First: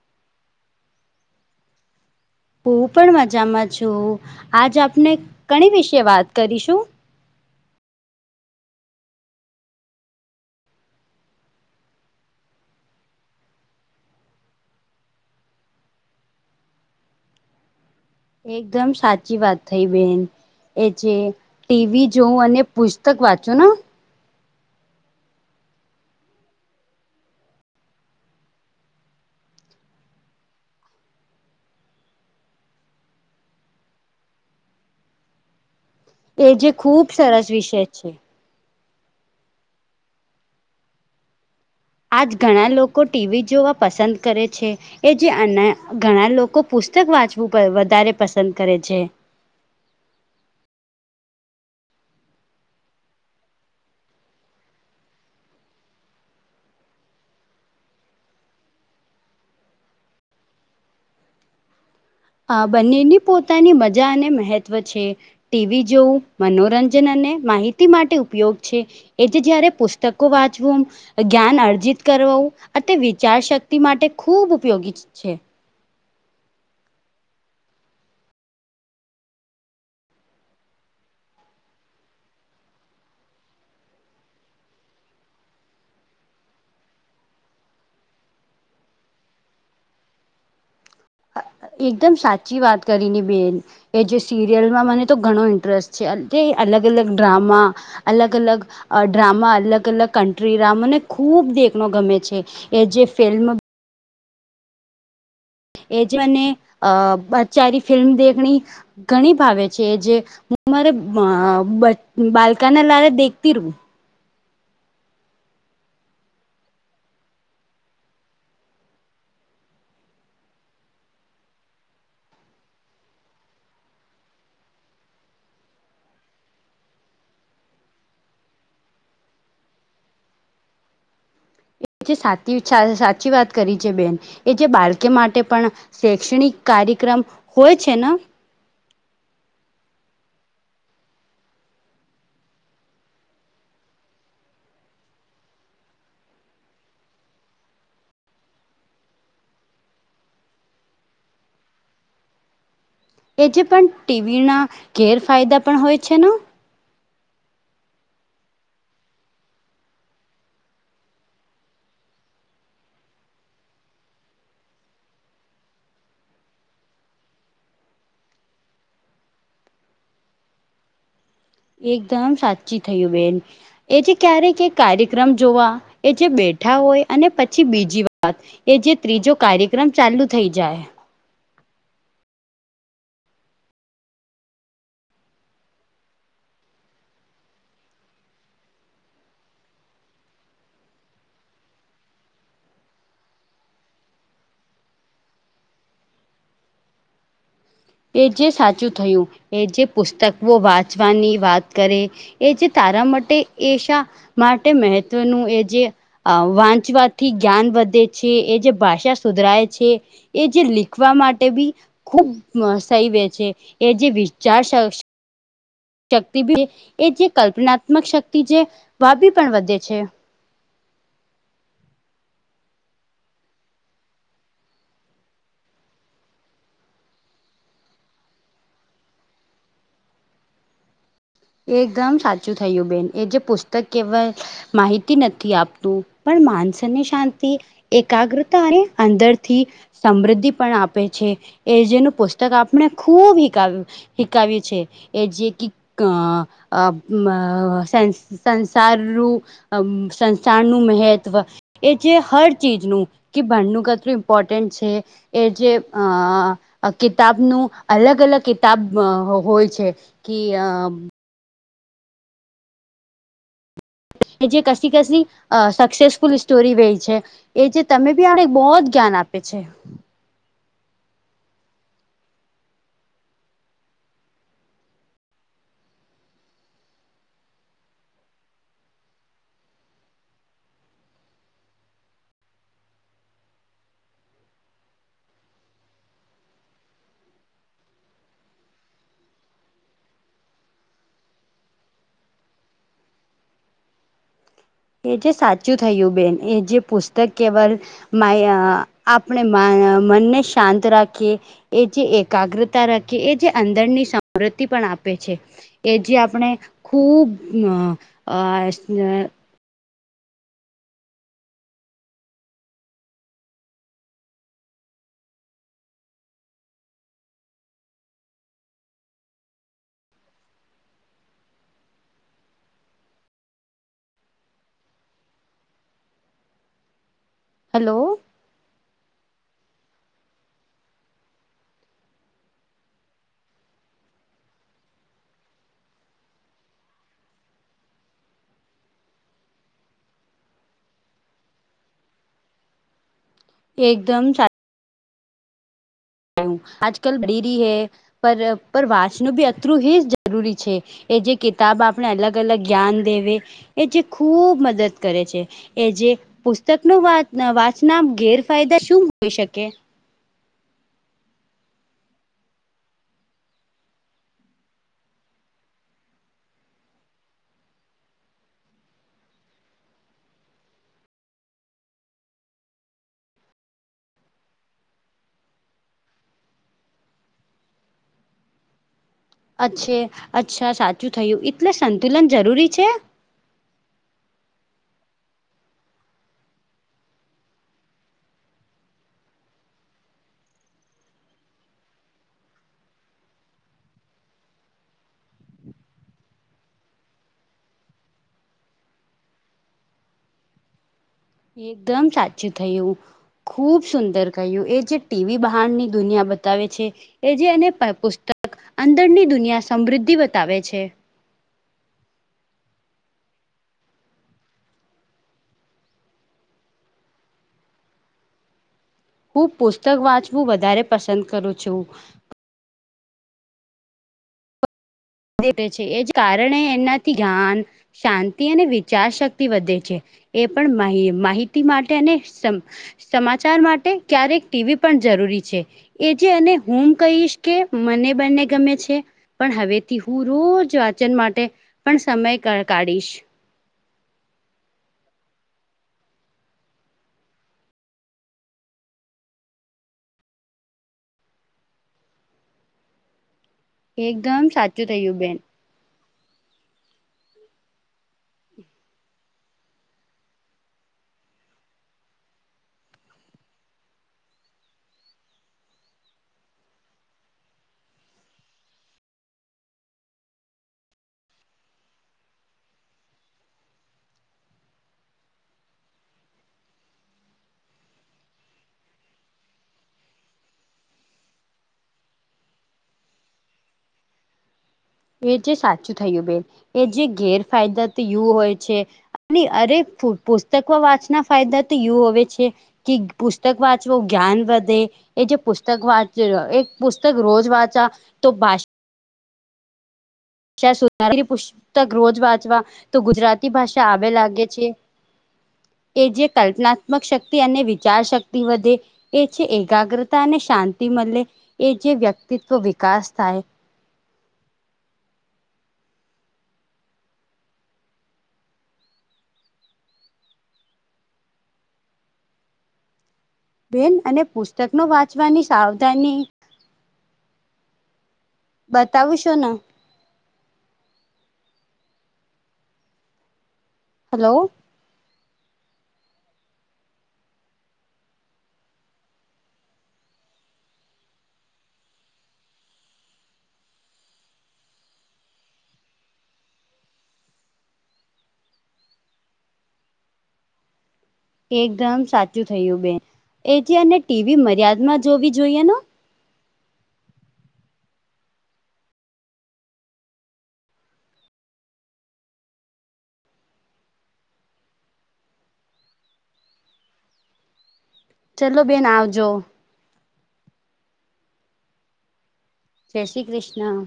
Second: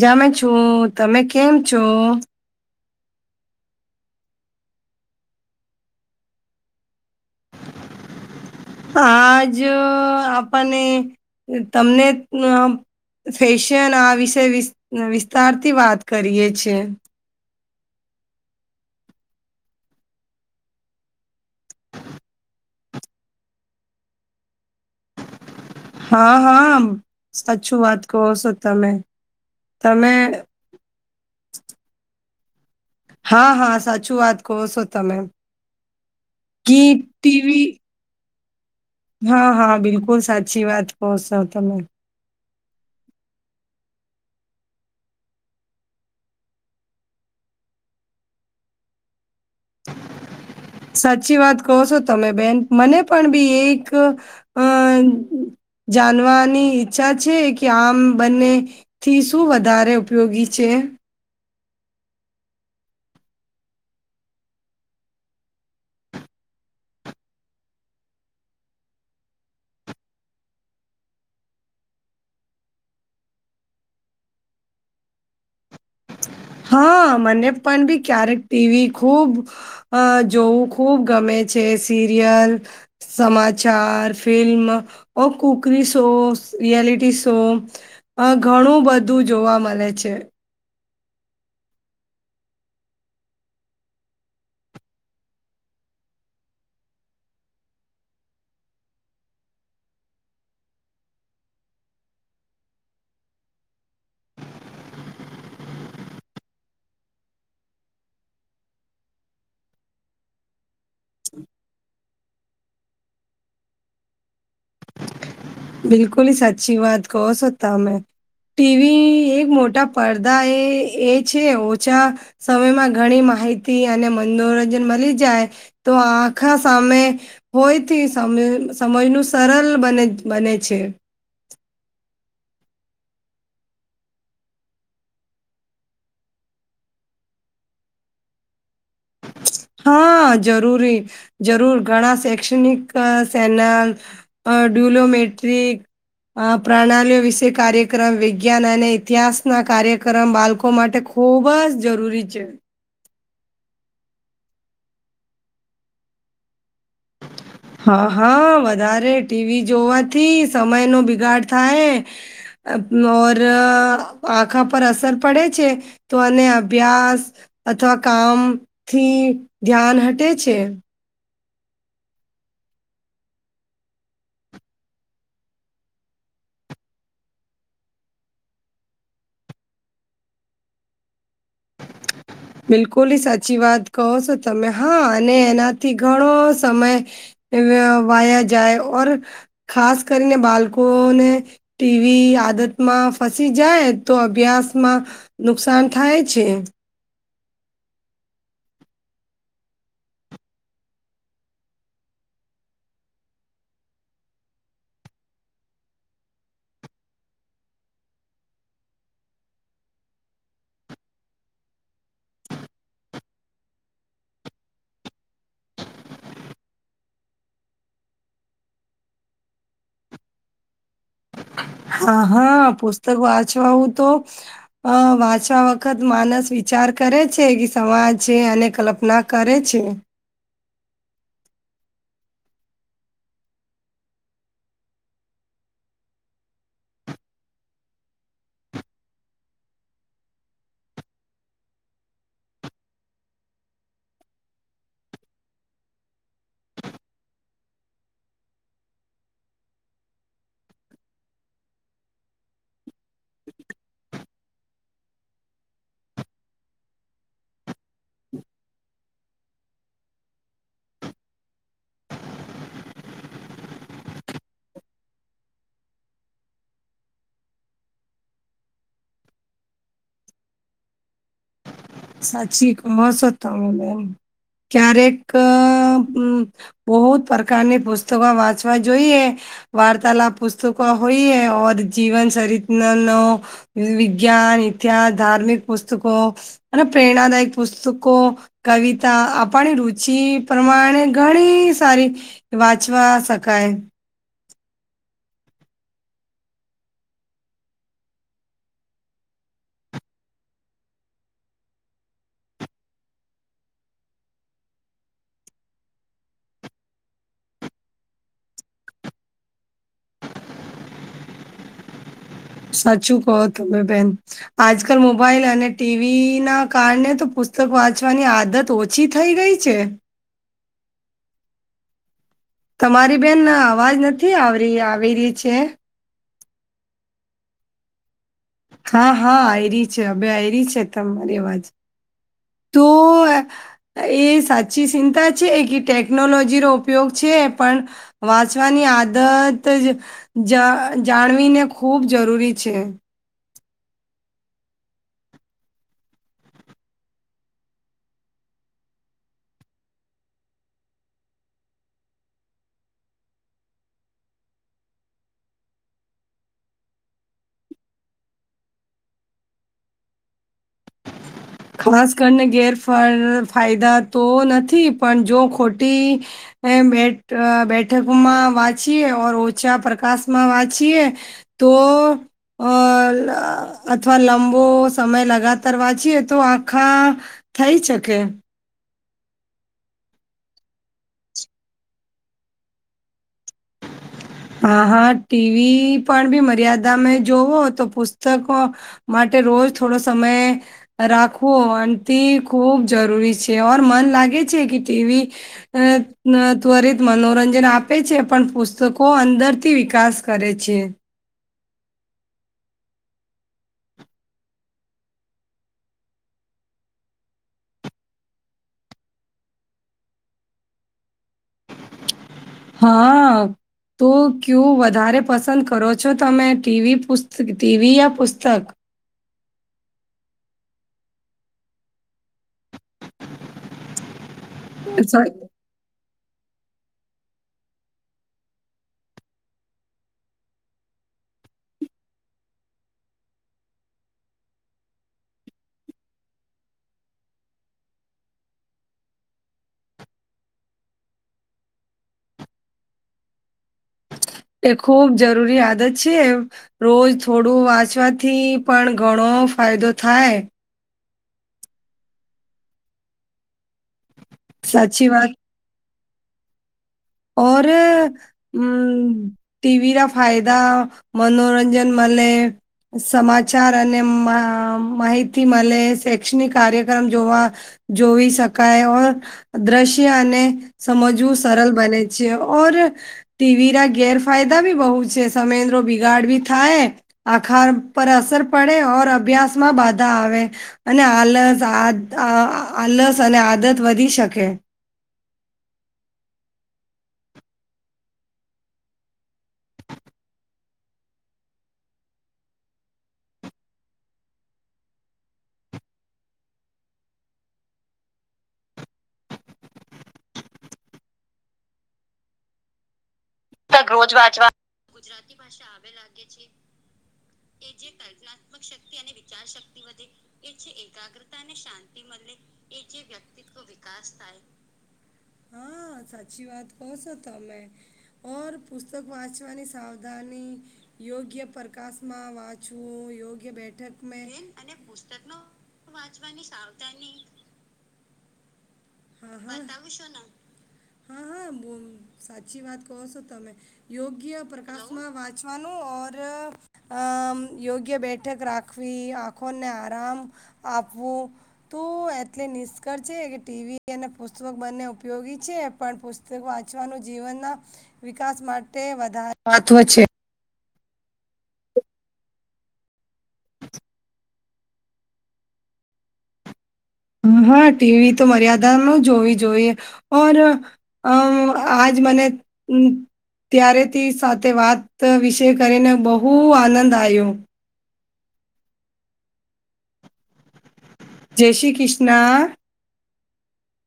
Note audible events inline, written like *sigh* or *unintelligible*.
જાામે છો તમે કેમ છો હું પણ મજામાં છું આજ આપને કણી વિશે વાત કરીશું આજ આપને તમને ફેશન આ વિશે વિ વિસ્તારથી વાત કરીએે છેીએ એકદમ સાચી વાત થઈ બેન એ જે ટીવી જોવું અને પુસ્તક વાંચું ને હા હા સાચું વાત કહો છો તમે તમે હા હા સાચું વાત કહો છો તમે એ જે ગીત, ખુબ સરસ ટીવી વિષય છે હા હા બિલકુલ સાચી વાત પહશો તમે આજ ઘણા લોકો ટીવી જોવા પસંદ કરે છે એ જે અના ઘણા લોકો પુસ્તક વાંચવું વધારે પસંદ કરે છે સાચી વાત કહો છો તમે બેન મને પણ બી એક અ જાણવાની ઈચ્છા છે કે આમ બંને થી શું વધારે ઉપયોગી છે આ બંનેની પોતાની મજા અને મહહેત્વ છે ટીવી જોવું મનોરંજન અને માહિતી માટે ઉપયોગ છે એજ જયારે પુસ્તકો વાંચવું જ્ઞાન અર્જિત કરું આ તે વિચાર શક્તિ માટે ખૂબ ઉપયોગી છે. હા મને પણ ભી ક્યારેક ટીવી ખૂબ અ જોવું ખૂબ ગમે છે સિરિયલ સમાચાર ફિલ્મ ઓ કુકરી શો રિયલિટી શો હ ઘણું બધું જોવા મળે છે. એકદમ સાચી વાત કરી બેન એ જે સિરિયલમાં મને તો ઘણો ઇન્ટરેસ્ટ છે તે અલગ અલગ ડ્રામા અલગ અલગ ડ્રામા અલગ અલગ કન્ટ્રી ડામને ખૂબ દેખનો ગમે છે એ જે ફિલ્મ એ જે મને અ બચારી ફિલ્મ દખણી ઘણી ભાવે છે જે હું મારે બાલકાના લારે દેખતી રું બિલકુલ સાચી વાત કહ સોતા હ મેં ટીવી એક મોટા પડદા એ એ છે ઓછા સમયમાં ઘણી માહિતી અને મનોરંજન મળી જાય તો આખા સામે હોયથી સમજનું સરળ બને બન છે. જે સાચ સાચી વાત કરી છે બેન એ જે બાળકે માટે પણ શૈક્ષણિક કાર્યક્રમ હોય છે ને હા જરૂરી જરૂર ઘણા શૈક્ષણિક સેનલ અ ડ્યુલોમેટ્રિક આ પ્રણાલીઓ વિશે કાર્યક્રમ વિજ્ઞાન અને ઇતિહાસના કાર્યક્રમ બાળકો માટે ખૂબ જ જરૂરી છે. એ જે પણ ટીવી ના ઘેર ફાયદા પણ હોય છે ન *inaudible* હા હા વધારે ટીવી જોવાથી સમયનો બિગાડ થાય ઓર આખા પર અસર પડે છે. તો અનેને અભ્યાસ અથવા કામ થી ધ્યાન હટે છે. એકદમ સાચી થયું બેન એ જે ક્યારેક કાર્યક્રમ જોવા એ જે બેઠા હોય અને પછી બીજી વાત એ જે ત્રીજો કાર્યક્રમ ચાલુ થઇ જાય *inaudible* બિલકુલ સાચી વાત કહો છો તમે હા અને એનાથી ઘણો સમય વાયા જાય ખાસ કરીને બાળકોને ટીવી આદતમાં ફસી જાય તો અભ્યાસમાં નુકસાન થાય જ છે એ જે સાચું થયું એ જે પુસ્તકો વાંચવાની વાત કરે એ જે તારા માટે એશા માટે મહત્વનું એ જે અ વાંચવાથી જ્ઞાન વધે છે એ જે ભાષા સુધરાય છે. એ જે લીખવા માટે બી ખુબ સહી વ છે એ જે વિચાર શક્તિી એ જે કલ્પનાત્મક શક્તિ છે વાભી પણ વધે છે. હા હા પુસ્તક વાંચવા હું તો હ વાંચવા વખત માનસ વિચાર કરે છે કે સમાજ છે અને કલ્પના કરે છે એ એકદમ સાચું થયું બેન એ જે પુસ્તક કેવલ માહિતી નથી આપતું પણ માનસને શાંતિ એકાગ્રતા અને અંદરથી સમૃદ્ધિ પણ આપે છે એ જેનું પુસ્તક આપણે ખૂબ હાવ શકાવ્યું છે એ જે સં સંસાર અમ સંસરનું મહત્વ એ છે હર ચીજનું કે ભણણ કેટલું ઇમ્પોર્ટન્ટ છે. એ જે અ કિતાબનું અલગ અલગ કિતાબ હોય છે. કિ અ જે કશ કશ સક્સેસફુલ સ્ટોરી વય છે. એ જે તમે બી આને બહ જ જ્ઞાન આપે છે. સાચીસ તમે બેમ ક્યારેક બહુ જ પ્રકારની પુસ્તકો વાંચવા જોઈએ. વાર્તાલાપ પુસ્તકો હોઈ જીવન શરીત નો. વિજ્ઞાન, ઇતિહાસ, ધાર્મિક, પુસ્તકો અને, પ્રેરણાદાયક પુસ્તકો. કવિતા આપણી રુચિ પ્રમાણે ઘણી સારી. વાંચવા શકાય. એ જે સાચું થયું બેન એ જે પુસ્તક કેવાલ. માયા આપણે મનને શાંત રાખીએ. એ જે એકાગ્રતા રાખે એ જે અંદરની સમૃતિ પણ આપે છે. કે જે આપણે ખૂબ અ આ *unintelligible* સાચું કહો તમે બેન. આજકાલ મોબાઈલ અને ટીવી ના કારણે તો પુસ્તક વાંચવાની આદત *unintelligible* છી થઈ ગઈ છે. તમારી બેન અવાજ નથી, આવ આવી રહી છે. હેલો, હા હા આવે છે, હવે આવે છે, તમારી અવાજ. તો. એ સાચી ચિંતા છે, કે ટેકનોલોજીનો ઉપયોગ છે, પણ. વાંચવાની આદત જ. જાણવીને ખૂબ જરૂરી છે. એકદમ *unintelligible* આજકાલ બી રહી હૈ પર વાંચવા નું પણ એટલું જ જરૂરી છે. એ જે કિતાબ આપણે અલગ અલગ જ્ઞાન દેવે એ જે ખૂબ મદદ કરે છે. એ જે પુસ્તક ન વાંચના ગેરફાયદા શું હોઈ શકે? ખાસ કરીને ગેરફર ફાયદા તો નથી પણ જો ખોટી. એ બે બેઠકમાં વાંચીએે ઓર ઓછા પ્રકાશ માં વાંચીએ. તો અ અથવા લાંબો સમય લગાતાર વાંચીએ. તો આખા થઈ શકે. અચ્છે અચ્છા સાચું થયું એટલે સંતુલન જરૂરી છે? હા હા ટીવી પણ મર્યાદામે જોવો તો પુસ્તકો. માટે રોજ થોડો સમય. રાખવો તે ખૂબ જરૂરી છે, ઓર મન લાગે છે, કે ટીવી. *unintelligible* ત્વરિત મનોરંજન આપે છે, પણ પુસ્તકો. કો અંદરથી વિકાસ કરે છે. એકદમ સાચું થઈયુ. ખુબ સુંદર કહ્યું એ જે ટીવી બહારની દુનિયા બતાવે છે. એ જેને પુસ્તક અંદરની દુનિયા સમૃદ્ધિ બતાવે છે. હા. તો ક્યુ વધારે પસંદ કરો છો, તમે ટીવી, પુસ્ત ટીવી યા પુસ્તક? હું પુસ્તક વાંચવું વધારે પસંદ કરું છું. *unintelligible* છે એ જ કારણે એનાથી જ જ્ઞાન શાંતિ અને વિચાર શક્તિ વધે છે. એ પણ માહ માહિતી માટે અને. સમાચાર માટે ક્યારેક ટીવી પણ જરૂરી છે. એ જે અને હું કહીશ કે મને બંને ગમે છે, પણ હવે થી હું રોજ વાચન માટે પણ સમય કાઢીશ. એ ખૂબ જરૂરી આદત છે, એમ. રોજ થોડું વાંચવાથી પણ ઘણો ફાયદો થાય. એકદમ સાચું સાચી કયું વાત બેન. *unintelligible* *unintelligible* ટીવી ના ફાયદા મનોરંજન મલે સમાચાર અને માહિતી મળે શૈક્ષણિક કાર્યક્રમ જોવા જોઈ શકાય દ્રશ્ય અને સમજવું સરળ બને છે. ઓર ટીવી ના ગેરફાયદા ભી બહુ છે સમયન્દ્રો બિગાડ બી થાય. આખા પર અસર પડે ઓર અભ્યાસમાં બાધા આવે. અને આલસ આ આલસ અને આદત વધી શકે. એ જે સાચું થયું બેન એ જે ગેરફાયદા યું હોય છે અને અરે પુસ્તકો વાંચના ફાયદા તો યું હોવે છે કે પુસ્તક વાંચવો જ્ઞાન વધે એ જે પુસ્તક વાંચ એ પુસ્તક રોજ વાંચા તો *unintelligible* પુસ્તક રોજ વાંચવા તો ગુજરાતી ભાષા આવે લાગે છે. એ જે કલ્પનાત્મક શક્તિ અને વિચાર શક્તિ વધે એ છે એકાગ્રતા અને શાંતિ મળે એ જે વ્યક્તિત્વ વિકાસ થાય હા સાચી વાત કહ છો તમે ઓર પુસ્તક વાંચવાની સાવધાની યોગ્ય પ્રકાશમાં વાંચવું યોગ્ય બેન અને બેઠક પુસ્તકનો પુસ્તકો વાંચવાની સાવધાની વાંચવાની સાવધાની બતાવું છું ને હા હા હા સાચી વાત કહો છો તમે હલો યોગ્ય પ્રકાર વાંચવાનું ઔર આ યોગ્ય બેઠક રાખવી આંખોને આરામ આપવું તું એટલે નિષ્કળ છે કે ટીવી અને પુસ્તક બંને ઉપયોગી છે પણ પુસ્તક વાંચવાનું જીવનના વિકાસ માટે વધારે મહત્વ છે. એકદમ સાચું થયું બેન એથી અને ટીવી મર્યાદમાં જોવી જોઈએ હ હા ટીવી તો મર્યાદા જ જોવી જોઈએ ઓર અમ આજ મને ત્યારેથી સાથે વાત વિષય કરીને બહુ આનંદ આયો. ચલો બેન આવજો જય શ્રી કૃષ્ણ જય શ્રી કૃષ્ણ